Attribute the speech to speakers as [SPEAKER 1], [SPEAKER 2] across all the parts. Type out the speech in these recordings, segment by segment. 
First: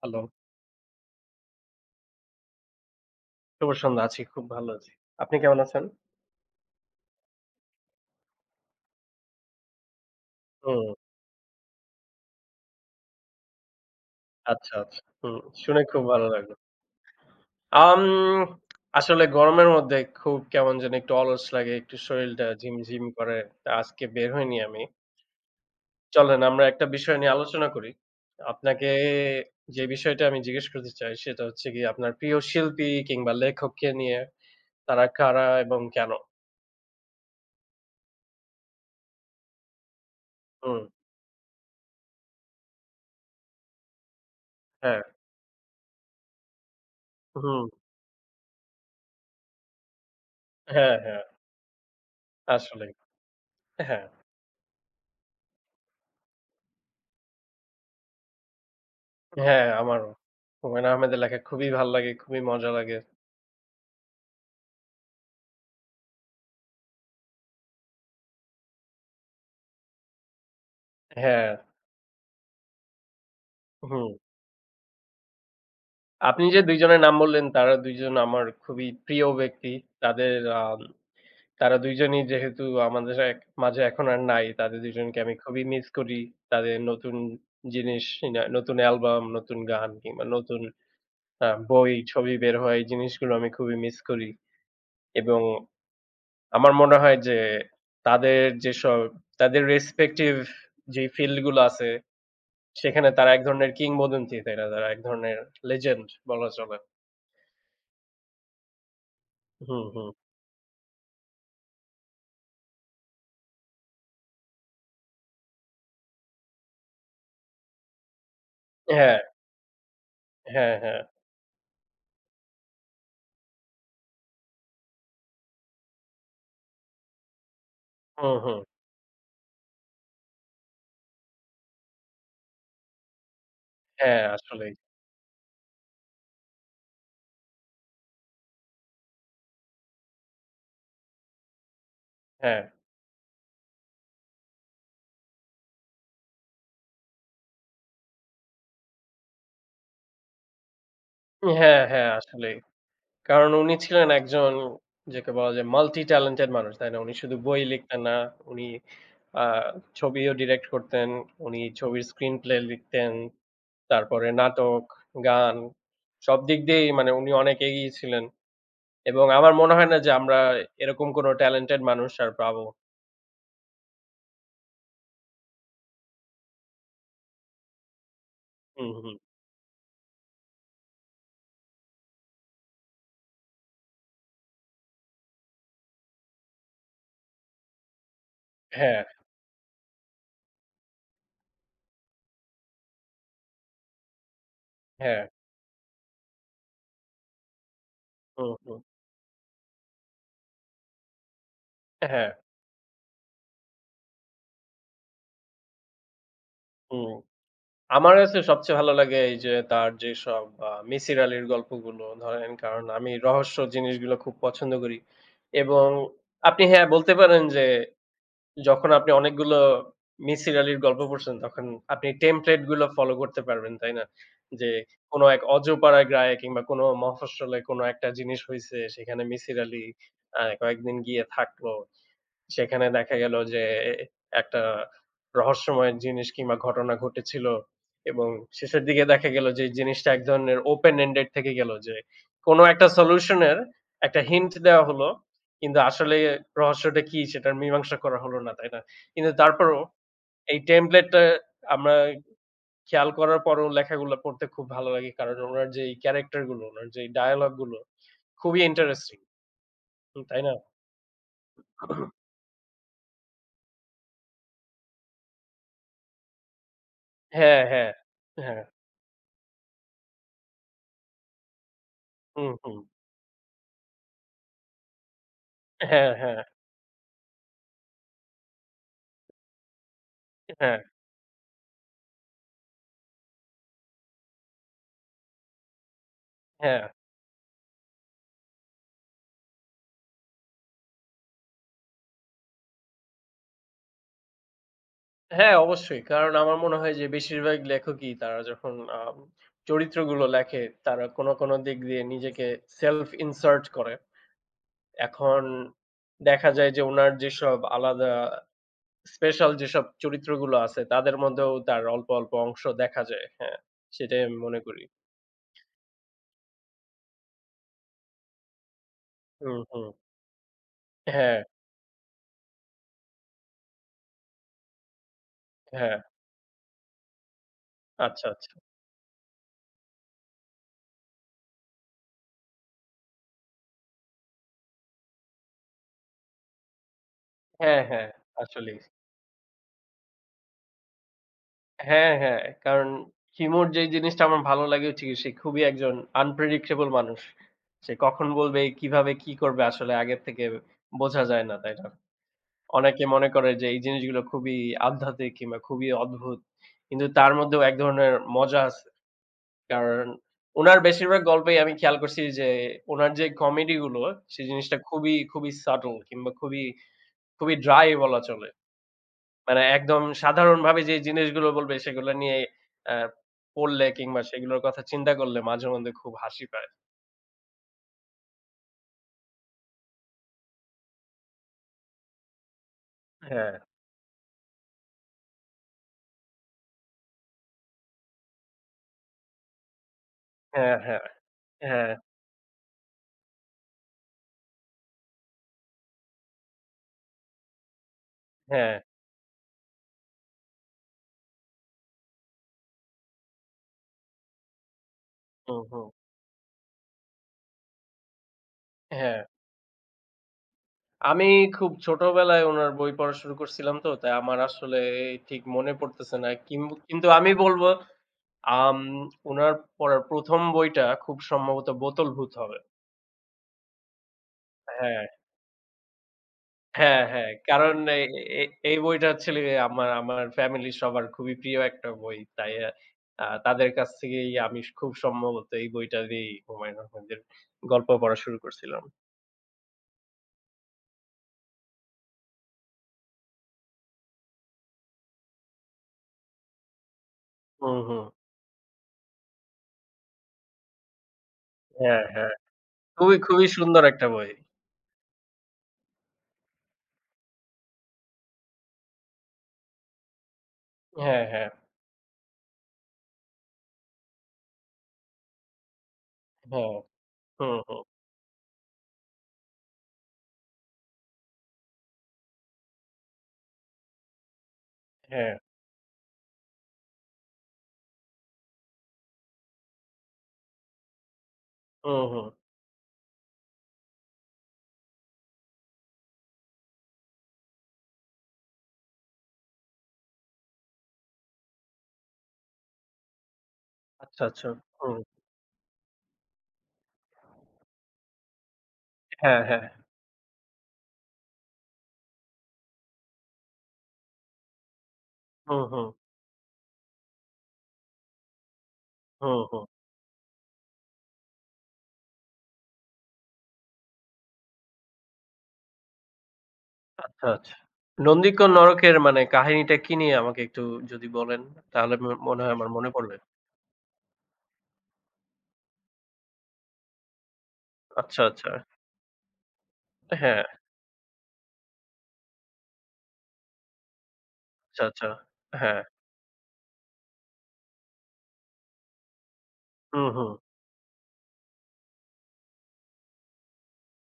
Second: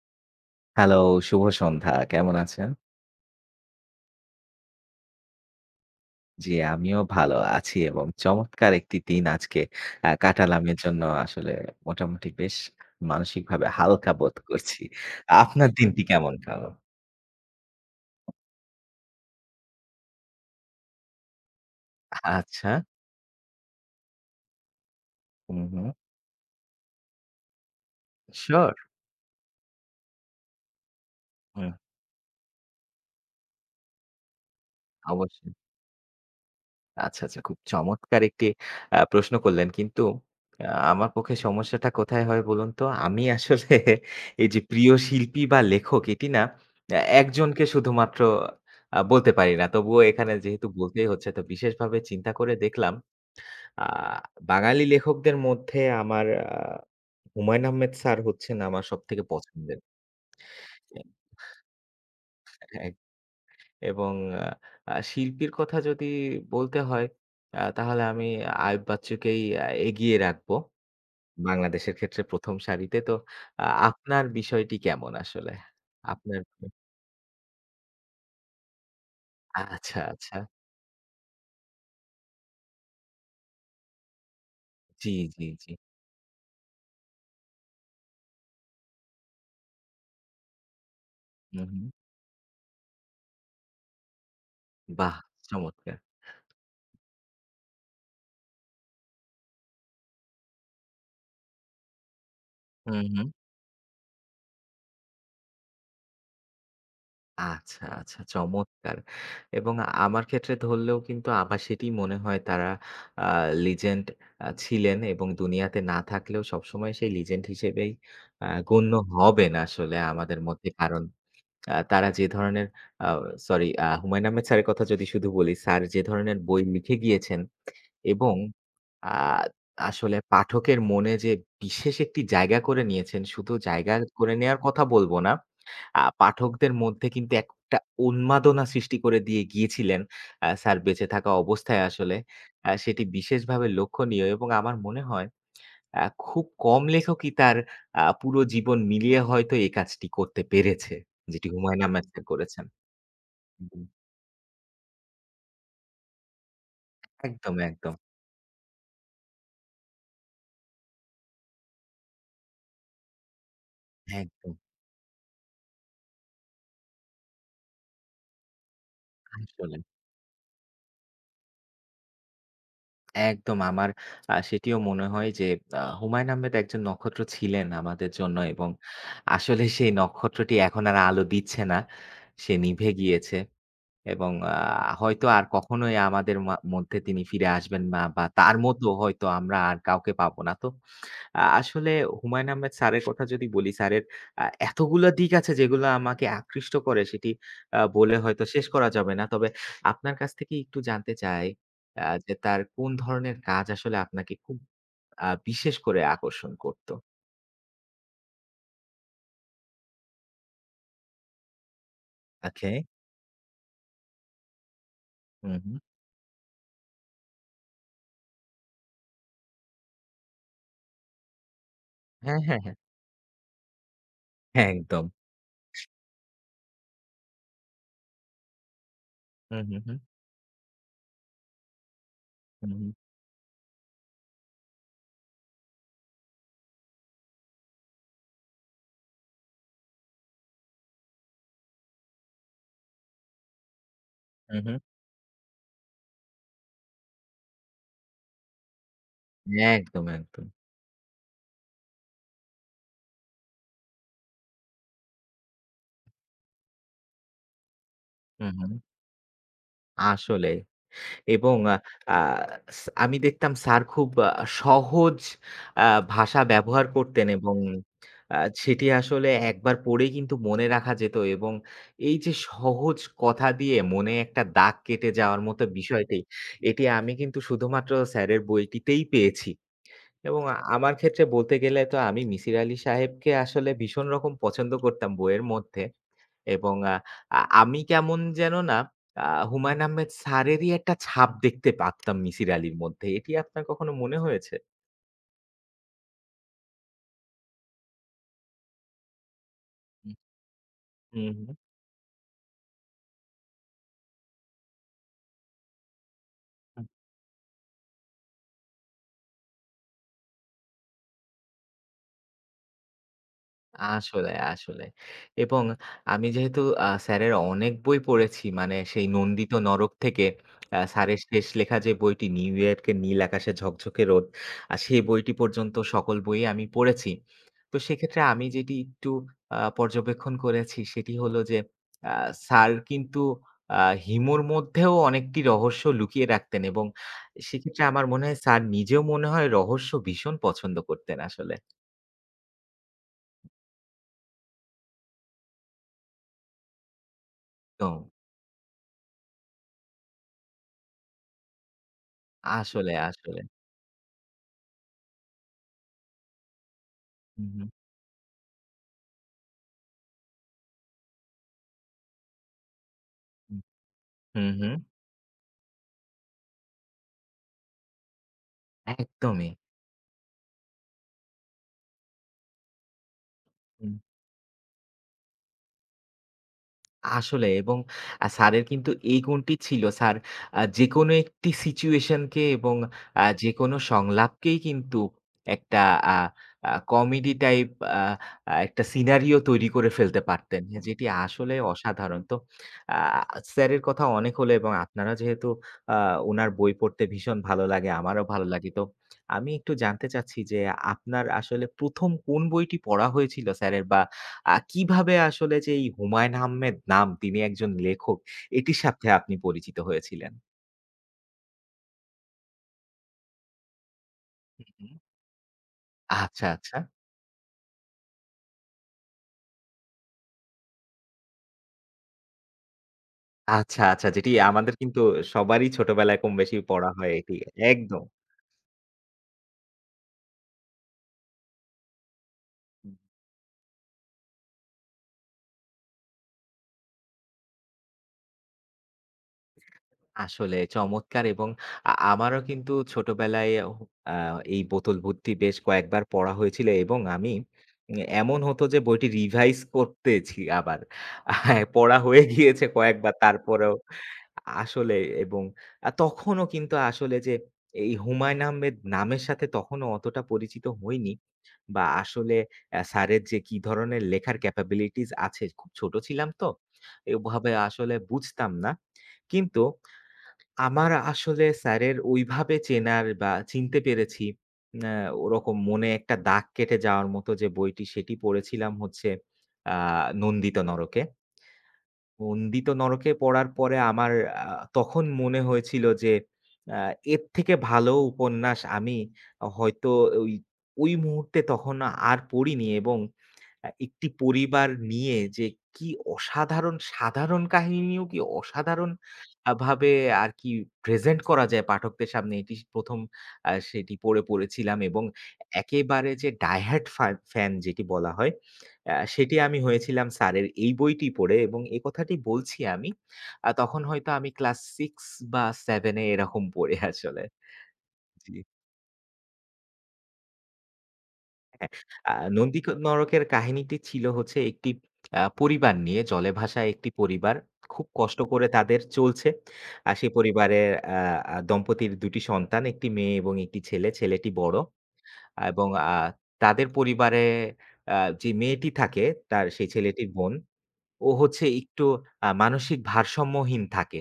[SPEAKER 1] Hello,
[SPEAKER 2] hello, শুভ সন্ধ্যা। কেমন আছেন?
[SPEAKER 1] শুভ সন্ধ্যা। আছি, খুব ভালো আছি। আপনি কেমন আছেন?
[SPEAKER 2] জি, আমিও ভালো আছি এবং চমৎকার একটি দিন আজকে কাটালাম।
[SPEAKER 1] হুম,
[SPEAKER 2] এজন্য আসলে মোটামুটি বেশ মানসিকভাবে হালকা বোধ
[SPEAKER 1] আচ্ছা,
[SPEAKER 2] করছি।
[SPEAKER 1] আচ্ছা। হুম,
[SPEAKER 2] আপনার
[SPEAKER 1] শুনে খুব
[SPEAKER 2] দিনটি
[SPEAKER 1] ভালো
[SPEAKER 2] কেমন
[SPEAKER 1] লাগলো।
[SPEAKER 2] গেল?
[SPEAKER 1] আম আসলে গরমের মধ্যে খুব কেমন যেন একটু অলস লাগে, একটু শরীলটা
[SPEAKER 2] আচ্ছা।
[SPEAKER 1] ঝিমঝিম করে। তা আজকে বের হইনি আমি।
[SPEAKER 2] হুম, হুম।
[SPEAKER 1] চলেন আমরা একটা বিষয় নিয়ে আলোচনা করি।
[SPEAKER 2] শিওর।
[SPEAKER 1] আপনাকে যে বিষয়টা আমি জিজ্ঞেস করতে চাই সেটা হচ্ছে
[SPEAKER 2] হুম,
[SPEAKER 1] গিয়ে আপনার প্রিয় শিল্পী কিংবা লেখককে নিয়ে তারা কারা
[SPEAKER 2] অবশ্যই।
[SPEAKER 1] এবং কেন?
[SPEAKER 2] আচ্ছা, আচ্ছা। খুব চমৎকার একটি প্রশ্ন করলেন। কিন্তু আ
[SPEAKER 1] হুম,
[SPEAKER 2] আমার পক্ষে সমস্যাটা কোথায় হয় বলুন তো? আমি আসলে এই যে প্রিয়
[SPEAKER 1] হ্যাঁ,
[SPEAKER 2] শিল্পী বা লেখক এটি না একজনকে
[SPEAKER 1] হুম,
[SPEAKER 2] শুধুমাত্র বলতে পারি না। তবুও এখানে যেহেতু
[SPEAKER 1] হ্যাঁ,
[SPEAKER 2] বলতেই
[SPEAKER 1] হ্যাঁ,
[SPEAKER 2] হচ্ছে তো বিশেষভাবে চিন্তা করে
[SPEAKER 1] আসলেই।
[SPEAKER 2] দেখলাম আ
[SPEAKER 1] হ্যাঁ।
[SPEAKER 2] বাঙালি লেখকদের মধ্যে আমার হুমায়ূন আহমেদ স্যার হচ্ছেন আমার সবথেকে
[SPEAKER 1] হ্যাঁ,
[SPEAKER 2] পছন্দের।
[SPEAKER 1] আমারও। হুমায়ূন আহমেদের লেখা খুবই ভাল লাগে, খুবই মজা লাগে।
[SPEAKER 2] এবং আ আ শিল্পীর কথা যদি বলতে হয় তাহলে আমি আইয়ুব বাচ্চুকেই এগিয়ে রাখবো।
[SPEAKER 1] হ্যাঁ,
[SPEAKER 2] বাংলাদেশের ক্ষেত্রে ১ম সারিতে। তো আ
[SPEAKER 1] হুম।
[SPEAKER 2] আপনার বিষয়টি কেমন আসলে? আপনার
[SPEAKER 1] আপনি যে ২ জনের নাম বললেন, তারা ২ জন আমার খুবই প্রিয় ব্যক্তি।
[SPEAKER 2] আচ্ছা,
[SPEAKER 1] তাদের
[SPEAKER 2] আচ্ছা।
[SPEAKER 1] আম তারা ২ জনই যেহেতু আমাদের এক মাঝে এখন আর নাই, তাদের ২
[SPEAKER 2] জি,
[SPEAKER 1] জনকে আমি
[SPEAKER 2] জি,
[SPEAKER 1] খুবই
[SPEAKER 2] জি।
[SPEAKER 1] মিস করি। তাদের নতুন জিনিস, না নতুন অ্যালবাম, নতুন গান কিংবা নতুন
[SPEAKER 2] হুম, হুম।
[SPEAKER 1] বই, ছবি বের হয়, এই জিনিসগুলো আমি খুবই মিস করি
[SPEAKER 2] বাহ!
[SPEAKER 1] এবং
[SPEAKER 2] চমৎকার।
[SPEAKER 1] আমার মনে হয় যে, তাদের যেসব তাদের respective যেই ফিল্ড গুলো আছে
[SPEAKER 2] হুম,
[SPEAKER 1] সেখানে
[SPEAKER 2] হুম।
[SPEAKER 1] তারা এক ধরনের কিংবদন্তি, তাই না? তারা এক ধরনের লেজেন্ড বলা চলে।
[SPEAKER 2] আচ্ছা, আচ্ছা, চমৎকার! এবং
[SPEAKER 1] হুম, হুম।
[SPEAKER 2] আমার ক্ষেত্রে ধরলেও কিন্তু আমার সেটিই মনে হয় তারা আ লিজেন্ড ছিলেন এবং দুনিয়াতে না থাকলেও সবসময় সেই লিজেন্ড হিসেবেই গণ্য
[SPEAKER 1] হ্যাঁ,
[SPEAKER 2] হবেন আসলে আমাদের মধ্যে।
[SPEAKER 1] হ্যাঁ, হ্যাঁ।
[SPEAKER 2] কারণ তারা যে ধরনের আ সরি, হুমায়ূন আহমেদ স্যারের কথা যদি শুধু বলি, স্যার যে ধরনের বই লিখে গিয়েছেন এবং
[SPEAKER 1] হুম, হুম।
[SPEAKER 2] আ আসলে পাঠকের মনে যে বিশেষ একটি জায়গা করে নিয়েছেন, শুধু জায়গা
[SPEAKER 1] হ্যাঁ,
[SPEAKER 2] করে নেওয়ার
[SPEAKER 1] আসলেই।
[SPEAKER 2] কথা বলব না। পাঠকদের মধ্যে কিন্তু একটা উন্মাদনা সৃষ্টি করে দিয়ে গিয়েছিলেন স্যার বেঁচে থাকা অবস্থায় আসলে।
[SPEAKER 1] হ্যাঁ।
[SPEAKER 2] সেটি বিশেষভাবে লক্ষণীয় এবং আমার মনে হয় খুব কম লেখকই তার পুরো জীবন মিলিয়ে হয়তো এই কাজটি করতে পেরেছে। যেটি
[SPEAKER 1] হ্যাঁ,
[SPEAKER 2] হুমায়ূন আহমেদ
[SPEAKER 1] হ্যাঁ,
[SPEAKER 2] স্যার
[SPEAKER 1] আসলেই।
[SPEAKER 2] করেছেন।
[SPEAKER 1] কারণ উনি
[SPEAKER 2] হুম,
[SPEAKER 1] ছিলেন একজন যাকে বলা যায় মাল্টি ট্যালেন্টেড মানুষ, তাই না? উনি শুধু
[SPEAKER 2] একদম,
[SPEAKER 1] বই
[SPEAKER 2] একদম,
[SPEAKER 1] লিখতেন না, উনি আ ছবিও ডিরেক্ট করতেন, উনি ছবির স্ক্রিনপ্লে লিখতেন, তারপরে
[SPEAKER 2] একদম।
[SPEAKER 1] নাটক, গান সব দিক দিয়েই মানে উনি অনেক এগিয়ে ছিলেন এবং আমার মনে
[SPEAKER 2] আসলে।
[SPEAKER 1] হয় না যে আমরা এরকম কোনো ট্যালেন্টেড মানুষ আর পাবো।
[SPEAKER 2] একদম আমার সেটিও মনে হয় যে হুমায়ূন আহমেদ একজন নক্ষত্র ছিলেন আমাদের জন্য এবং
[SPEAKER 1] হুম, হুম।
[SPEAKER 2] আসলে সেই নক্ষত্রটি এখন আর আলো দিচ্ছে না। সে নিভে গিয়েছে এবং হয়তো আর কখনোই আমাদের মধ্যে তিনি ফিরে আসবেন না বা তার মতো
[SPEAKER 1] হ্যাঁ,
[SPEAKER 2] হয়তো আমরা আর কাউকে পাবো না। তো আসলে হুমায়ূন আহমেদ স্যারের কথা যদি বলি, স্যারের এতগুলা
[SPEAKER 1] হ্যাঁ।
[SPEAKER 2] দিক আছে যেগুলো আমাকে আকৃষ্ট করে সেটি বলে হয়তো
[SPEAKER 1] হুম,
[SPEAKER 2] শেষ
[SPEAKER 1] হুম।
[SPEAKER 2] করা যাবে না। তবে আপনার কাছ থেকে একটু জানতে চাই
[SPEAKER 1] হ্যাঁ,
[SPEAKER 2] যে তার কোন ধরনের কাজ আসলে আপনাকে খুব বিশেষ করে আকর্ষণ করত?
[SPEAKER 1] হুম। আমার কাছে সবচেয়ে ভালো লাগে এই যে তার যেসব মিসির আলির গল্পগুলো ধরেন
[SPEAKER 2] ওকে।
[SPEAKER 1] কারণ আমি রহস্য জিনিসগুলো খুব পছন্দ করি।
[SPEAKER 2] হুম, হুম।
[SPEAKER 1] এবং আপনি হ্যাঁ, বলতে পারেন যে যখন আপনি অনেকগুলো মিসির আলির গল্প পড়ছেন তখন আপনি
[SPEAKER 2] হ্যাঁ,
[SPEAKER 1] টেমপ্লেট
[SPEAKER 2] হ্যাঁ, হ্যাঁ।
[SPEAKER 1] গুলো ফলো করতে পারবেন, তাই না? যে
[SPEAKER 2] হ্যাঁ, একদম।
[SPEAKER 1] কোনো এক অজপাড়া গাঁয়ে কিংবা কোনো মফস্বলে কোনো একটা জিনিস হইছে সেখানে মিসির
[SPEAKER 2] হুম, হুম,
[SPEAKER 1] আলি
[SPEAKER 2] হুম।
[SPEAKER 1] কয়েকদিন গিয়ে থাকলো।
[SPEAKER 2] হুম,
[SPEAKER 1] সেখানে
[SPEAKER 2] হুম।
[SPEAKER 1] দেখা গেল যে একটা রহস্যময় জিনিস কিংবা ঘটনা ঘটেছিল এবং শেষের দিকে দেখা গেল যে জিনিসটা এক ধরনের ওপেন এন্ডেড থেকে গেল যে কোন একটা সলিউশনের একটা হিন্ট
[SPEAKER 2] হুম, হুম।
[SPEAKER 1] দেওয়া হলো কিন্তু আসলে রহস্যটা কি সেটার মীমাংসা করা হলো না, তাই না? কিন্তু তারপরও
[SPEAKER 2] একদম, একদম।
[SPEAKER 1] এই টেমপ্লেটটা আমরা খেয়াল করার পরেও লেখাগুলো পড়তে খুব ভালো লাগে। কারণ উনার যেই ক্যারাক্টার গুলো, উনার যেই ডায়ালগ গুলো
[SPEAKER 2] হুম,
[SPEAKER 1] খুবই
[SPEAKER 2] হুম।
[SPEAKER 1] ইন্টারেস্টিং, তাই না?
[SPEAKER 2] আসলেই। এবং আ আ স আমি দেখতাম স্যার খুব সহজ আ ভাষা ব্যবহার করতেন এবং
[SPEAKER 1] হ্যাঁ, হ্যাঁ।
[SPEAKER 2] আ
[SPEAKER 1] হ্যাঁ।
[SPEAKER 2] সেটি আসলে একবার পড়েই কিন্তু মনে রাখা যেত এবং এই যে
[SPEAKER 1] হুম, হুম।
[SPEAKER 2] সহজ কথা দিয়ে মনে একটা দাগ কেটে যাওয়ার মতো
[SPEAKER 1] হ্যাঁ,
[SPEAKER 2] বিষয়টি,
[SPEAKER 1] হ্যাঁ।
[SPEAKER 2] এটি আমি কিন্তু শুধুমাত্র স্যারের বইটিতেই পেয়েছি। এবং
[SPEAKER 1] হ্যাঁ,
[SPEAKER 2] আমার ক্ষেত্রে বলতে গেলে তো আমি মিসির আলি সাহেবকে আসলে ভীষণ রকম পছন্দ করতাম বইয়ের মধ্যে। এবং
[SPEAKER 1] হ্যাঁ।
[SPEAKER 2] আ আ আমি কেমন যেন না আ হুমায়ূন আহমেদ স্যারেরই একটা ছাপ দেখতে পারতাম মিসির আলির মধ্যে। এটি আপনার কখনো মনে হয়েছে?
[SPEAKER 1] হ্যাঁ, অবশ্যই। কারণ আমার মনে হয় যে বেশিরভাগ লেখকই তারা যখন আম
[SPEAKER 2] হুম।
[SPEAKER 1] চরিত্রগুলো লেখে তারা কোন,
[SPEAKER 2] হুম,
[SPEAKER 1] কোন
[SPEAKER 2] হুম।
[SPEAKER 1] দিক দিয়ে নিজেকে self insert করে। এখন দেখা যায় যে উনার যেসব আলাদা স্পেশাল যেসব চরিত্রগুলো আছে তাদের মধ্যেও তার অল্প, অল্প অংশ দেখা যায়। হ্যাঁ, সেটাই
[SPEAKER 2] আসলে,
[SPEAKER 1] আমি মনে করি।
[SPEAKER 2] আসলে। এবং আমি যেহেতু স্যারের অনেক বই পড়েছি মানে সেই নন্দিত
[SPEAKER 1] হুম, হুম।
[SPEAKER 2] নরক থেকে স্যারের
[SPEAKER 1] হ্যাঁ,
[SPEAKER 2] শেষ লেখা যে বইটি 'নিউ ইয়র্কের নীল আকাশে ঝকঝকে রোদ' সেই বইটি পর্যন্ত
[SPEAKER 1] হ্যাঁ।
[SPEAKER 2] সকল বইই আমি পড়েছি। তো সেক্ষেত্রে
[SPEAKER 1] আচ্ছা,
[SPEAKER 2] আমি
[SPEAKER 1] আচ্ছা।
[SPEAKER 2] যেটি একটু পর্যবেক্ষণ করেছি সেটি হলো যে আ স্যার কিন্তু আ হিউমর মধ্যেও অনেকটি রহস্য লুকিয়ে রাখতেন এবং
[SPEAKER 1] হ্যাঁ,
[SPEAKER 2] সেক্ষেত্রে আমার
[SPEAKER 1] হ্যাঁ।
[SPEAKER 2] মনে হয় স্যার
[SPEAKER 1] আসলেই।
[SPEAKER 2] নিজেও মনে হয় রহস্য ভীষণ পছন্দ করতেন আসলে।
[SPEAKER 1] হ্যাঁ, হ্যাঁ। কারণ হিমুর যেই জিনিসটা আমার ভালো লাগে হচ্ছে গিয়ে সে খুবই একজন unpredictable মানুষ।
[SPEAKER 2] তো
[SPEAKER 1] সে কখন বলবে, কিভাবে কি করবে আসলে আগের থেকে বোঝা যায় না, তাই না?
[SPEAKER 2] আসলে,
[SPEAKER 1] অনেকে মনে
[SPEAKER 2] আসলে।
[SPEAKER 1] করে যে এই জিনিসগুলো খুবই আধ্যাত্মিক কিংবা খুবই অদ্ভুত। কিন্তু তার
[SPEAKER 2] হুম,
[SPEAKER 1] মধ্যেও
[SPEAKER 2] হুম,
[SPEAKER 1] এক ধরনের মজা আছে। কারণ উনার বেশিরভাগ গল্পেই আমি খেয়াল করছি যে উনার যে
[SPEAKER 2] হুম,
[SPEAKER 1] কমেডি গুলো, সেই
[SPEAKER 2] হুম, হুম,
[SPEAKER 1] জিনিসটা খুবই, খুবই subtle কিংবা খুবই, খুবই dry বলা চলে।
[SPEAKER 2] একদমই।
[SPEAKER 1] মানে একদম সাধারণভাবে যে জিনিসগুলো বলবে সেগুলো নিয়ে অ্যা পড়লে
[SPEAKER 2] হুম।
[SPEAKER 1] কিংবা সেগুলোর কথা চিন্তা করলে মাঝেমধ্যে খুব হাসি পায়।
[SPEAKER 2] আসলে এবং স্যারের কিন্তু এই গুণটি ছিল। স্যার যেকোনো একটি সিচুয়েশন কে এবং
[SPEAKER 1] হ্যাঁ,
[SPEAKER 2] যেকোনো সংলাপকেই কিন্তু একটা আ আ কমেডি টাইপ আ আ একটা সিনারিও তৈরি করে ফেলতে পারতেন।
[SPEAKER 1] হ্যাঁ,
[SPEAKER 2] হ্যাঁ,
[SPEAKER 1] হ্যাঁ,
[SPEAKER 2] যেটি আসলে
[SPEAKER 1] হ্যাঁ,
[SPEAKER 2] অসাধারণ। তো আ স্যারের কথা অনেক হলো এবং আপনারা যেহেতু আ উনার বই পড়তে ভীষণ ভালো লাগে, আমারও ভালো লাগে।
[SPEAKER 1] হ্যাঁ।
[SPEAKER 2] তো আমি একটু জানতে চাচ্ছি যে আপনার আসলে ১ম কোন বইটি পড়া হয়েছিল স্যারের বা কিভাবে আসলে
[SPEAKER 1] হুম,
[SPEAKER 2] যে
[SPEAKER 1] হুম।
[SPEAKER 2] এই হুমায়ূন আহমেদ নাম তিনি একজন লেখক, এটির সাথে
[SPEAKER 1] হ্যাঁ।
[SPEAKER 2] আপনি পরিচিত হয়েছিলেন?
[SPEAKER 1] আমি খুব ছোটবেলায় উনার বই পড়া শুরু করছিলাম তো, তাই আমার আসলে
[SPEAKER 2] হুম।
[SPEAKER 1] ঠিক মনে পড়তেছে না।
[SPEAKER 2] আচ্ছা, আচ্ছা।
[SPEAKER 1] কিন্তু আমি বলব আম উনার পড়ার ১ম বইটা খুব সম্ভবত 'বোতল ভূত' হবে।
[SPEAKER 2] আচ্ছা, আচ্ছা, যেটি আমাদের কিন্তু
[SPEAKER 1] হ্যাঁ।
[SPEAKER 2] সবারই ছোটবেলায় কমবেশি পড়া
[SPEAKER 1] হ্যাঁ,
[SPEAKER 2] হয়
[SPEAKER 1] হ্যাঁ।
[SPEAKER 2] এটি।
[SPEAKER 1] কারণ
[SPEAKER 2] একদম।
[SPEAKER 1] এই এ এই বইটা actually আমার আমার ফ্যামিলির সবার খুবই প্রিয় একটা বই। তাই তাদের কাছ থেকেই আমি খুব সম্ভবত এই বইটা দিয়েই হুমায়ূন আহমেদের গল্প পড়া শুরু করছিলাম।
[SPEAKER 2] আসলে চমৎকার এবং আমারও কিন্তু ছোটবেলায় হু আ এই 'বোতল ভর্তি' বেশ কয়েকবার পড়া হয়েছিল এবং আমি
[SPEAKER 1] হুম, হুম।
[SPEAKER 2] এমন হতো যে বইটি রিভাইজ করতেছি আবার। আহ, পড়া
[SPEAKER 1] হ্যাঁ,
[SPEAKER 2] হয়ে
[SPEAKER 1] হ্যাঁ।
[SPEAKER 2] গিয়েছে কয়েকবার
[SPEAKER 1] খুবই, খুবই
[SPEAKER 2] তারপরেও
[SPEAKER 1] সুন্দর একটা বই।
[SPEAKER 2] আসলে এবং তখনও কিন্তু আসলে যে এই হুমায়ূন আহমেদ নামের সাথে তখনও অতটা পরিচিত হইনি।
[SPEAKER 1] হ্যাঁ, হ্যাঁ,
[SPEAKER 2] বা আসলে স্যারের যে কি ধরনের লেখার ক্যাপাবিলিটিস আছে, খুব ছোট ছিলাম তো।
[SPEAKER 1] হ্যাঁ।
[SPEAKER 2] এভাবে
[SPEAKER 1] হুম, হুম।
[SPEAKER 2] আসলে বুঝতাম না। কিন্তু আমার আসলে স্যারের ওইভাবে চেনার বা চিনতে পেরেছি আ
[SPEAKER 1] হ্যাঁ।
[SPEAKER 2] ওরকম মনে একটা দাগ কেটে যাওয়ার মতো যে বইটি সেটি পড়েছিলাম হচ্ছে আ 'নন্দিত নরকে'।
[SPEAKER 1] হুম, হুম।
[SPEAKER 2] বন্দিত নরকে পড়ার পরে আমার তখন মনে হয়েছিল যে আ এর থেকে ভালো উপন্যাস আমি হয়তো ওই, ওই মুহূর্তে তখন আর পড়িনি এবং একটি
[SPEAKER 1] আচ্ছা, আচ্ছা।
[SPEAKER 2] পরিবার
[SPEAKER 1] হুম।
[SPEAKER 2] নিয়ে যে কি অসাধারণ, সাধারণ কাহিনীও কি অসাধারণ
[SPEAKER 1] হ্যাঁ, হ্যাঁ।
[SPEAKER 2] ভাবে আর কি প্রেজেন্ট করা যায় পাঠকদের সামনে এটি ১ম সেটি পড়ে পড়েছিলাম এবং
[SPEAKER 1] হুম, হুম।
[SPEAKER 2] একেবারে যে ডাই হার্ড ফ্যান যেটি বলা হয়, সেটি
[SPEAKER 1] হুম,
[SPEAKER 2] আমি
[SPEAKER 1] হুম।
[SPEAKER 2] হয়েছিলাম স্যারের এই বইটি পড়ে এবং এ কথাটি বলছি আমি। তখন হয়তো আমি ক্লাস 6 বা 7 এ এরকম পড়ি আসলে।
[SPEAKER 1] আচ্ছা, আচ্ছা।
[SPEAKER 2] জি।
[SPEAKER 1] 'নন্দীগ্রাম নরকের' মানে কাহিনীটা কি নিয়ে আমাকে একটু যদি বলেন তাহলে
[SPEAKER 2] আ
[SPEAKER 1] মনে হয়
[SPEAKER 2] নন্দিক
[SPEAKER 1] আমার মনে পড়বে।
[SPEAKER 2] নরকের কাহিনীটি ছিল হচ্ছে একটি পরিবার নিয়ে জলে ভাসা একটি পরিবার। খুব কষ্ট
[SPEAKER 1] আচ্ছা,
[SPEAKER 2] করে
[SPEAKER 1] আচ্ছা।
[SPEAKER 2] তাদের চলছে। আর সেই
[SPEAKER 1] হ্যাঁ,
[SPEAKER 2] পরিবারের আ আ দম্পতির ২ টি সন্তান, ১ টি মেয়ে এবং ১ টি ছেলে। ছেলেটি বড়
[SPEAKER 1] আচ্ছা, আচ্ছা।
[SPEAKER 2] এবং
[SPEAKER 1] হ্যাঁ।
[SPEAKER 2] তাদের পরিবারে আ যে মেয়েটি থাকে তার সেই
[SPEAKER 1] হুম,
[SPEAKER 2] ছেলেটির
[SPEAKER 1] হুম।
[SPEAKER 2] বোন, ও হচ্ছে একটু মানসিক ভারসাম্যহীন থাকে।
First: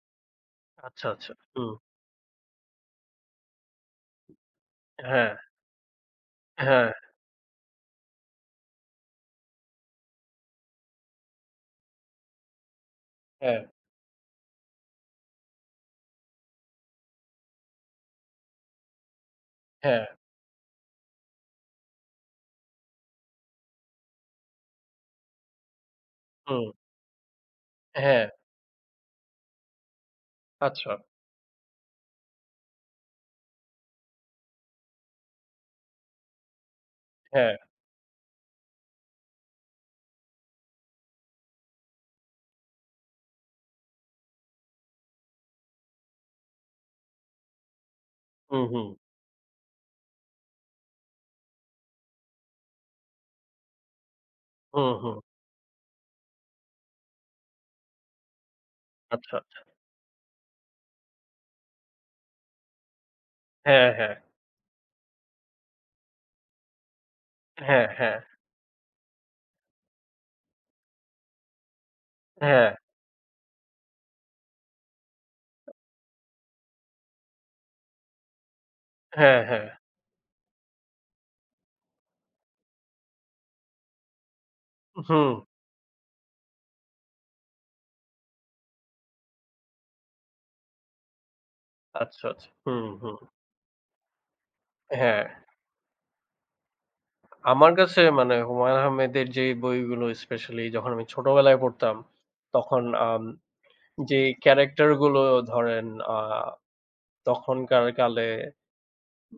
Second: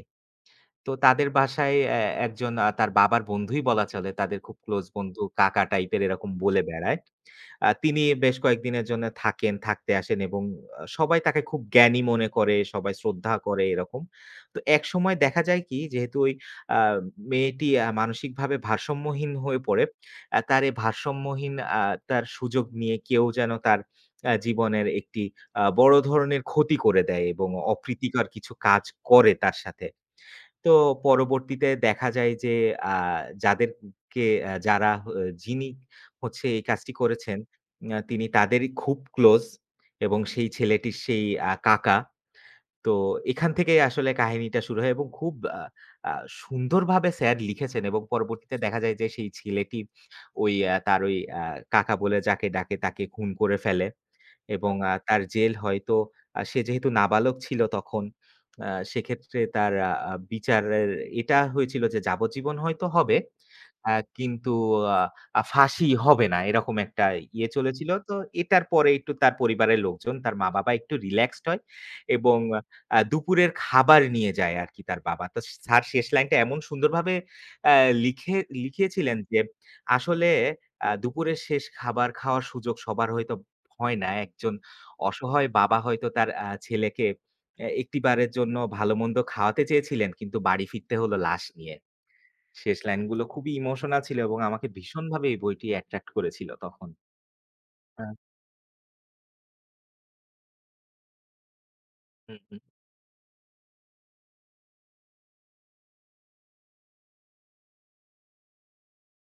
[SPEAKER 2] তো
[SPEAKER 1] আচ্ছা,
[SPEAKER 2] তাদের
[SPEAKER 1] আচ্ছা। হুম।
[SPEAKER 2] বাসায় একজন তার বাবার বন্ধুই বলা চলে। তাদের খুব ক্লোজ বন্ধু,
[SPEAKER 1] হ্যাঁ,
[SPEAKER 2] কাকা টাইপের এরকম বলে
[SPEAKER 1] হ্যাঁ,
[SPEAKER 2] বেড়ায়। তিনি বেশ কয়েকদিনের জন্য থাকেন, থাকতে আসেন এবং সবাই তাকে খুব জ্ঞানী মনে করে, সবাই শ্রদ্ধা
[SPEAKER 1] হ্যাঁ,
[SPEAKER 2] করে এরকম। তো একসময় দেখা যায় কি যেহেতু ওই আ মেয়েটি মানসিকভাবে ভারসাম্যহীন হয়ে পড়ে।
[SPEAKER 1] হ্যাঁ।
[SPEAKER 2] তার এই ভারসাম্যহীন তার সুযোগ নিয়ে কেউ যেন তার জীবনের একটি বড় ধরনের
[SPEAKER 1] হুম।
[SPEAKER 2] ক্ষতি করে দেয় এবং
[SPEAKER 1] হ্যাঁ।
[SPEAKER 2] অপ্রীতিকর কিছু কাজ করে তার সাথে। তো
[SPEAKER 1] আচ্ছা।
[SPEAKER 2] পরবর্তীতে দেখা যায় যে আ যাদেরকে আ যারা হ যিনি হচ্ছে এই কাজটি করেছেন,
[SPEAKER 1] হ্যাঁ।
[SPEAKER 2] তিনি তাদেরই খুব ক্লোজ এবং সেই ছেলেটির সেই কাকা। তো এখান থেকেই আসলে কাহিনীটা শুরু হয় এবং খুব আ আ সুন্দরভাবে স্যার লিখেছেন এবং পরবর্তীতে
[SPEAKER 1] হুম,
[SPEAKER 2] দেখা
[SPEAKER 1] হুম।
[SPEAKER 2] যায় যে সেই ছেলেটি ওই কাকা বলে যাকে ডাকে তাকে খুন করে ফেলে। এবং
[SPEAKER 1] হুম, হুম।
[SPEAKER 2] তার জেল হয়তো সে যেহেতু নাবালক ছিল তখন,
[SPEAKER 1] আচ্ছা।
[SPEAKER 2] সেক্ষেত্রে তার আ আ বিচারের এটা হয়েছিল যে যাবজ্জীবন হয়তো হবে।
[SPEAKER 1] হ্যাঁ,
[SPEAKER 2] আ
[SPEAKER 1] হ্যাঁ।
[SPEAKER 2] কিন্তু আ আ ফাঁসি হবে না এরকম একটা ইয়ে
[SPEAKER 1] হ্যাঁ,
[SPEAKER 2] চলেছিল।
[SPEAKER 1] হ্যাঁ।
[SPEAKER 2] তো এটার পরে একটু তার পরিবারের লোকজন, তার মা-বাবা একটু রিল্যাক্সড হয় এবং
[SPEAKER 1] হ্যাঁ,
[SPEAKER 2] দুপুরের খাবার নিয়ে যায় আরকি তার বাবা। তো স্যার শেষ লাইনটা এমন সুন্দরভাবে আ লিখে লিখিয়েছিলেন
[SPEAKER 1] হ্যাঁ,
[SPEAKER 2] যে,
[SPEAKER 1] হ্যাঁ।
[SPEAKER 2] আসলে দুপুরের শেষ খাবার খাওয়ার সুযোগ সবার হয়তো হয় না। একজন
[SPEAKER 1] হুম।
[SPEAKER 2] অসহায় বাবা হয়তো তার ছেলেকে একটিবারের জন্য ভালোমন্দ খাওয়াতে চেয়েছিলেন, কিন্তু বাড়ি ফিরতে হলো লাশ নিয়ে।
[SPEAKER 1] আচ্ছা, আচ্ছা।
[SPEAKER 2] শেষ
[SPEAKER 1] হুম, হুম।
[SPEAKER 2] লাইনগুলো খুবই ইমোশনাল ছিল এবং আমাকে
[SPEAKER 1] হ্যাঁ।
[SPEAKER 2] ভীষণভাবে এই বইটি অ্যাট্রাক্ট করেছিল তখন।
[SPEAKER 1] আমার কাছে
[SPEAKER 2] হ্যাঁ।
[SPEAKER 1] মানে হুমায়ূন আহমেদের যে বইগুলো স্পেশালি যখন আমি ছোটবেলায় পড়তাম,
[SPEAKER 2] হুম, হুম,
[SPEAKER 1] তখন যে ক্যারাক্টার গুলো ধরেন আ তখনকার কালে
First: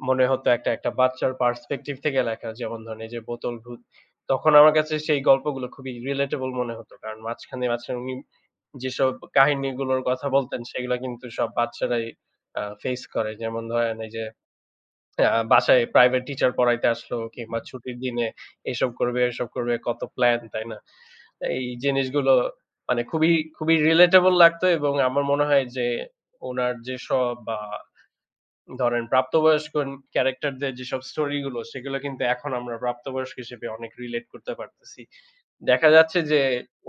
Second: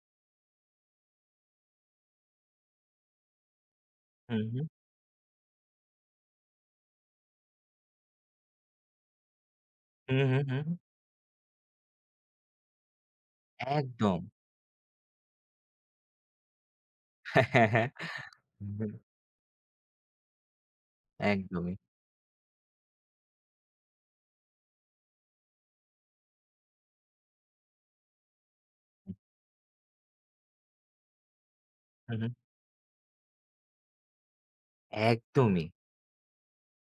[SPEAKER 1] মনে হতো একটা, একটা বাচ্চার পার্সপেক্টিভ থেকে লেখা। যেমন ধরেন এই যে 'বোতল ভূত'।
[SPEAKER 2] হুম,
[SPEAKER 1] তখন
[SPEAKER 2] হুম,
[SPEAKER 1] আমার কাছে সেই গল্পগুলো খুবই রিলেটেবল মনে হতো। কারণ মাঝখানে, মাঝখানে উনি যেসব কাহিনীগুলোর
[SPEAKER 2] হুম,
[SPEAKER 1] কথা
[SPEAKER 2] হুম,
[SPEAKER 1] বলতেন
[SPEAKER 2] হুম। হুম।
[SPEAKER 1] সেগুলা কিন্তু সব বাচ্চারাই ফেস করে। যেমন ধরেন এই
[SPEAKER 2] একদম।
[SPEAKER 1] যে বাসায় প্রাইভেট টিচার পড়াইতে আসলো
[SPEAKER 2] হ্যাঁ,
[SPEAKER 1] কিংবা
[SPEAKER 2] হ্যাঁ, হ্যাঁ।
[SPEAKER 1] ছুটির দিনে
[SPEAKER 2] হুম,
[SPEAKER 1] এসব
[SPEAKER 2] হুম,
[SPEAKER 1] করবে, এসব করবে কত প্লান, তাই না? এই
[SPEAKER 2] একদমই।
[SPEAKER 1] জিনিসগুলো মানে খুবই, খুবই রিলেটেবল লাগতো এবং আমার মনে হয় যে উনার যেসব ধরেন প্রাপ্তবয়স্ক ক্যারেক্টারদের যেসব স্টোরি গুলো সেগুলো
[SPEAKER 2] হুম,
[SPEAKER 1] কিন্তু
[SPEAKER 2] হুম।
[SPEAKER 1] এখন আমরা প্রাপ্তবয়স্ক হিসেবে অনেক রিলেট করতে পারতেছি।
[SPEAKER 2] একদমই।
[SPEAKER 1] দেখা যাচ্ছে যে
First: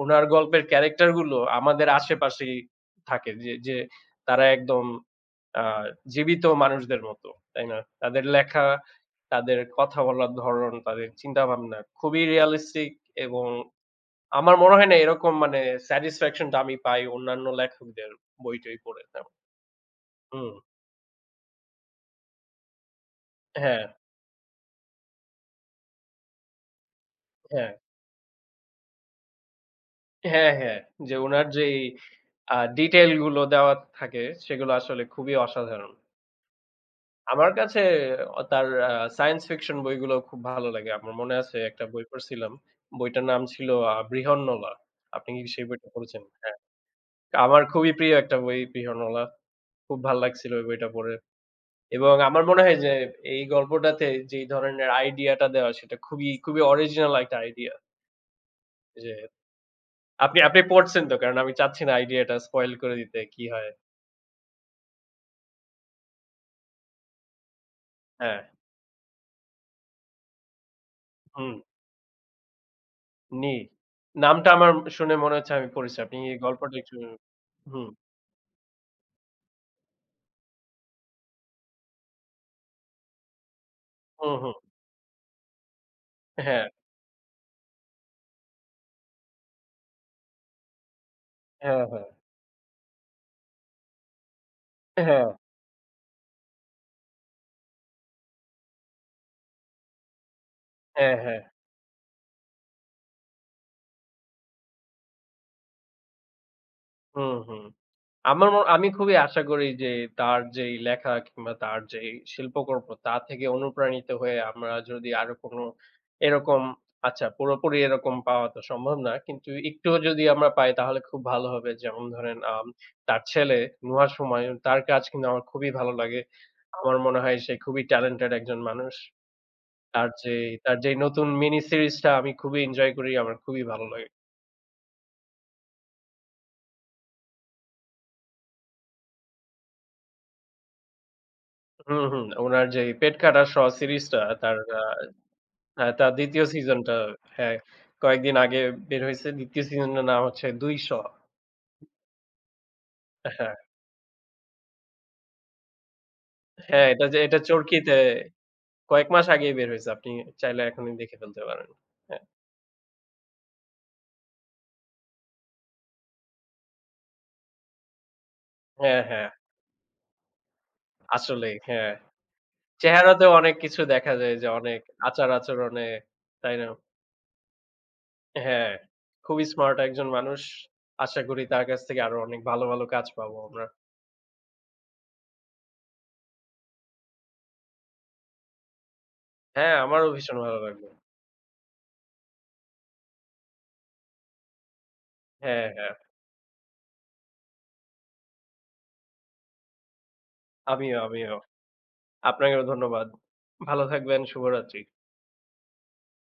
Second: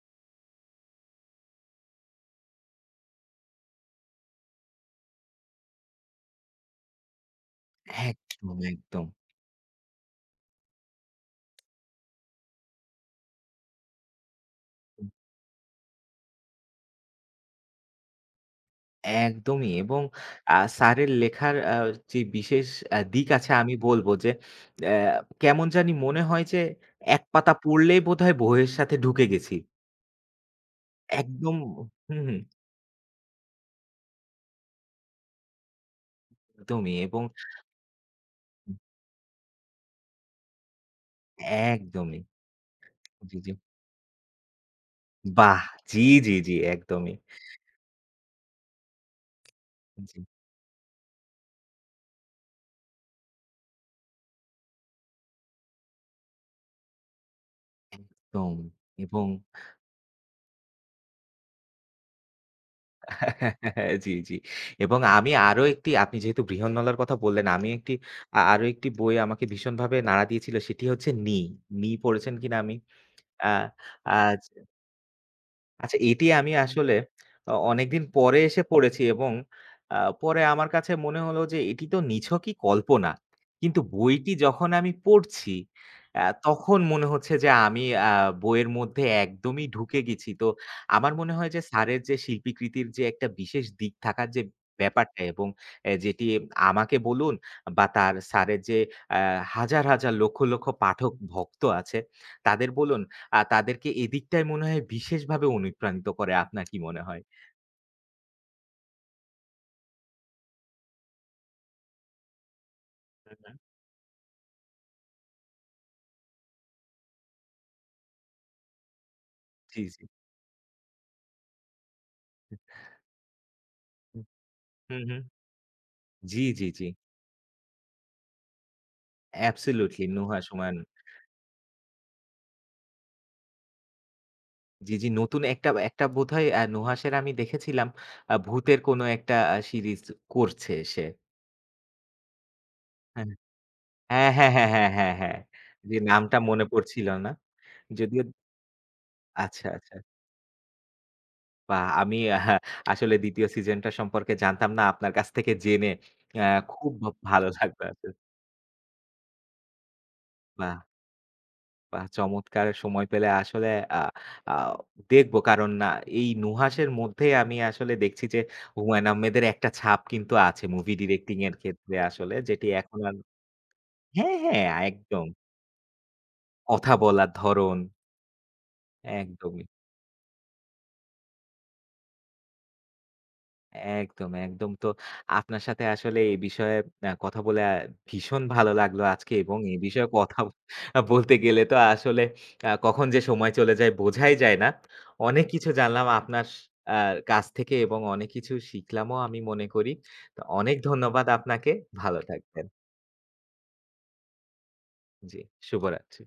[SPEAKER 1] উনার গল্পের ক্যারেক্টার গুলো আমাদের আশেপাশেই থাকে। যে তারা একদম আ জীবিত মানুষদের মতো, তাই না? তাদের
[SPEAKER 2] একদম,
[SPEAKER 1] লেখা,
[SPEAKER 2] একদম।
[SPEAKER 1] তাদের কথা বলার ধরন, তাদের চিন্তাভাবনা খুবই রিয়ালিস্টিক এবং আমার মনে হয় না এরকম মানে স্যাটিসফ্যাকশন টা আমি পাই অন্যান্য লেখকদের বই-টই পড়ে তেমন।
[SPEAKER 2] একদমই এবং
[SPEAKER 1] হুম।
[SPEAKER 2] আ স্যারের লেখার যে বিশেষ দিক আছে আমি
[SPEAKER 1] হ্যাঁ,
[SPEAKER 2] বলব যে অ্যা কেমন জানি মনে হয় যে এক পাতা
[SPEAKER 1] হ্যাঁ।
[SPEAKER 2] পড়লেই বোধহয় বইয়ের সাথে ঢুকে গেছি।
[SPEAKER 1] হ্যাঁ, হ্যাঁ। যে উনার
[SPEAKER 2] একদম,
[SPEAKER 1] যে এই
[SPEAKER 2] হুম, হুম,
[SPEAKER 1] ডিটেইল গুলো দেওয়া থাকে সেগুলো আসলে খুবই অসাধারণ।
[SPEAKER 2] একদমই এবং
[SPEAKER 1] আমার কাছে তার সায়েন্স ফিকশন বইগুলো খুব ভালো লাগে। আমার মনে আছে একটা বই
[SPEAKER 2] একদমই।
[SPEAKER 1] পড়ছিলাম। বইটার
[SPEAKER 2] জি,
[SPEAKER 1] নাম
[SPEAKER 2] জি।
[SPEAKER 1] ছিল 'বৃহন্নলা।' আপনি কি
[SPEAKER 2] বাহ!
[SPEAKER 1] সেই বইটা
[SPEAKER 2] জি,
[SPEAKER 1] পড়েছেন?
[SPEAKER 2] জি,
[SPEAKER 1] হ্যাঁ।
[SPEAKER 2] জি, একদমই।
[SPEAKER 1] আমার খুবই প্রিয় একটা বই 'বৃহন্নলা।' খুব ভাল
[SPEAKER 2] জি,
[SPEAKER 1] লাগছিল ওই বইটা পড়ে। এবং আমার মনে হয় যে এই গল্পটাতে যেই ধরনের আইডিয়াটা দেওয়া সেটা খুবই, খুবই অরিজিনাল একটা আইডিয়া।
[SPEAKER 2] একদম
[SPEAKER 1] যে
[SPEAKER 2] এবং
[SPEAKER 1] আপনি আপনি পড়ছেন তো কারণ আমি চাচ্ছি না আইডিয়াটা স্পয়েল করে দিতে কি হয়।
[SPEAKER 2] জি, জি এবং আমি আরো একটি আপনি যেহেতু বৃহন্নলার কথা বললেন, আমি একটি
[SPEAKER 1] হ্যাঁ,
[SPEAKER 2] আরো একটি বই আমাকে ভীষণভাবে নাড়া দিয়েছিল সেটি হচ্ছে 'নি।'
[SPEAKER 1] হুম,
[SPEAKER 2] 'নি' পড়েছেন কিনা আমি আ
[SPEAKER 1] 'নীর'।
[SPEAKER 2] আজ
[SPEAKER 1] নামটা আমার শুনে মনে হচ্ছে আমি
[SPEAKER 2] আচ্ছা,
[SPEAKER 1] পড়েছি। আপনি
[SPEAKER 2] এটি
[SPEAKER 1] এই
[SPEAKER 2] আমি
[SPEAKER 1] গল্পটা একটু
[SPEAKER 2] আসলে
[SPEAKER 1] হুম,
[SPEAKER 2] অনেকদিন পরে এসে পড়েছি এবং আ পরে আমার কাছে মনে হলো যে এটি তো নিছকই কল্পনা। কিন্তু বইটি
[SPEAKER 1] হুম, হুম।
[SPEAKER 2] যখন আমি পড়ছি
[SPEAKER 1] হ্যাঁ,
[SPEAKER 2] তখন মনে হচ্ছে যে আমি বইয়ের মধ্যে একদমই ঢুকে গেছি। তো আমার মনে হয় যে
[SPEAKER 1] হ্যাঁ,
[SPEAKER 2] স্যারের
[SPEAKER 1] হ্যাঁ।
[SPEAKER 2] যে শিল্পীকৃতির যে একটা বিশেষ দিক থাকার যে ব্যাপারটা
[SPEAKER 1] হ্যাঁ,
[SPEAKER 2] এবং এ যেটি আমাকে বলুন বা তার স্যারের যে আ হাজার, হাজার লক্ষ, লক্ষ পাঠক
[SPEAKER 1] হ্যাঁ, হ্যাঁ।
[SPEAKER 2] ভক্ত আছে তাদের বলুন তাদেরকে এদিকটায় মনে হয় বিশেষভাবে অনুপ্রাণিত করে। আপনার কি মনে হয়?
[SPEAKER 1] হুম, হুম। আমার আমি খুবই আশা করি যে তার যেই লেখা কিংবা তার যেই শিল্পকর্ম তা
[SPEAKER 2] হুম,
[SPEAKER 1] থেকে
[SPEAKER 2] হুম।
[SPEAKER 1] অনুপ্রাণিত হয়ে আমরা যদি আরো কোনো এরকম আচ্ছা পুরোপুরি এরকম পাওয়া তো সম্ভব না। কিন্তু
[SPEAKER 2] জি,
[SPEAKER 1] একটুও
[SPEAKER 2] জি।
[SPEAKER 1] যদি আমরা পাই তাহলে খুব ভালো হবে। যেমন ধরেন তার ছেলে নুহাশ হুমায়ুন তার কাজ
[SPEAKER 2] হুম, হুম।
[SPEAKER 1] কিন্তু আমার খুবই ভালো লাগে।
[SPEAKER 2] জি, জি, জি।
[SPEAKER 1] আমার মনে হয় সে খুবই ট্যালেন্টেড একজন মানুষ।
[SPEAKER 2] অ্যাবসোলিউটলি
[SPEAKER 1] তার যে
[SPEAKER 2] নুহা সুমন।
[SPEAKER 1] তার যেই নতুন মিনি সিরিজটা আমি খুবই এনজয় করি। আমার খুবই ভালো লাগে।
[SPEAKER 2] জি, জি, নতুন একটা একটা বোধহয় নুহাশের আমি দেখেছিলাম ভূতের কোনো একটা সিরিজ করছে সে।
[SPEAKER 1] হুম, হুম। উনার যেই
[SPEAKER 2] হ্যাঁ।
[SPEAKER 1] পেটকাটা শ সিরিজটা
[SPEAKER 2] হ্যাঁ, হ্যাঁ,
[SPEAKER 1] তার
[SPEAKER 2] হ্যাঁ, হ্যাঁ, হ্যাঁ, হ্যাঁ।
[SPEAKER 1] হ্যাঁ,
[SPEAKER 2] যে
[SPEAKER 1] তার
[SPEAKER 2] নামটা
[SPEAKER 1] ২য়
[SPEAKER 2] মনে
[SPEAKER 1] সিজনটা
[SPEAKER 2] পড়ছিল না।
[SPEAKER 1] হ্যাঁ,
[SPEAKER 2] যদিও
[SPEAKER 1] কয়েকদিন আগে বের হইছে। ২য়
[SPEAKER 2] আচ্ছা, আচ্ছা।
[SPEAKER 1] সিজনের নাম হচ্ছে ২০০
[SPEAKER 2] বাহ! আমি আসলে ২য়
[SPEAKER 1] হ্যাঁ,
[SPEAKER 2] সিজনটা সম্পর্কে জানতাম না। আপনার কাছ থেকে জেনে অ্যা
[SPEAKER 1] হ্যাঁ,
[SPEAKER 2] খুব
[SPEAKER 1] এটা যে এটা
[SPEAKER 2] ভালো লাগলো
[SPEAKER 1] চরকিতে
[SPEAKER 2] আসলে।
[SPEAKER 1] কয়েক মাস আগেই বের হইছে। আপনি চাইলে
[SPEAKER 2] বাহ!
[SPEAKER 1] এখনই দেখে ফেলতে পারেন।
[SPEAKER 2] বাহ!
[SPEAKER 1] হ্যাঁ,
[SPEAKER 2] চমৎকার, সময় পেলে আসলে আ আ দেখব। কারণ না এই নুহাসের মধ্যেই আমি আসলে দেখছি যে
[SPEAKER 1] হ্যাঁ,
[SPEAKER 2] হুমায়ূন
[SPEAKER 1] হ্যাঁ,
[SPEAKER 2] আহমেদের একটা ছাপ কিন্তু আছে মুভি ডিরেক্টিং
[SPEAKER 1] আসলেই
[SPEAKER 2] এর
[SPEAKER 1] হ্যাঁ।
[SPEAKER 2] ক্ষেত্রে আসলে যেটি এখন আর
[SPEAKER 1] চেহারাতেও অনেক কিছু দেখা যায়
[SPEAKER 2] হ্যাঁ,
[SPEAKER 1] যে
[SPEAKER 2] হ্যাঁ,
[SPEAKER 1] অনেক
[SPEAKER 2] একদম।
[SPEAKER 1] আচার-আচরণে, তাই না?
[SPEAKER 2] কথা বলার ধরন,
[SPEAKER 1] হ্যাঁ, খুবই
[SPEAKER 2] একদমই।
[SPEAKER 1] স্মার্ট একজন মানুষ। আশা করি তার কাছ থেকে আরো অনেক ভালো, ভালো কাজ পাবো আমরা।
[SPEAKER 2] একদম, একদম। তো আপনার সাথে আসলে এই বিষয়ে কথা বলে ভীষণ ভালো লাগলো আজকে এবং
[SPEAKER 1] হ্যাঁ,
[SPEAKER 2] এই বিষয়ে
[SPEAKER 1] আমারও ভীষণ
[SPEAKER 2] কথা
[SPEAKER 1] ভালো লাগলো।
[SPEAKER 2] বলতে গেলে তো আসলে কখন যে সময় চলে যায় বোঝাই যায় না। অনেক
[SPEAKER 1] হ্যাঁ,
[SPEAKER 2] কিছু
[SPEAKER 1] হ্যাঁ,
[SPEAKER 2] জানলাম আপনার আ কাছ থেকে এবং অনেক কিছু শিখলামও আমি মনে করি। তো অনেক
[SPEAKER 1] আমিও,
[SPEAKER 2] ধন্যবাদ
[SPEAKER 1] আমিও।
[SPEAKER 2] আপনাকে। ভালো
[SPEAKER 1] আপনাকেও
[SPEAKER 2] থাকবেন।
[SPEAKER 1] ধন্যবাদ। ভালো থাকবেন, শুভরাত্রি।
[SPEAKER 2] জি, শুভরাত্রি।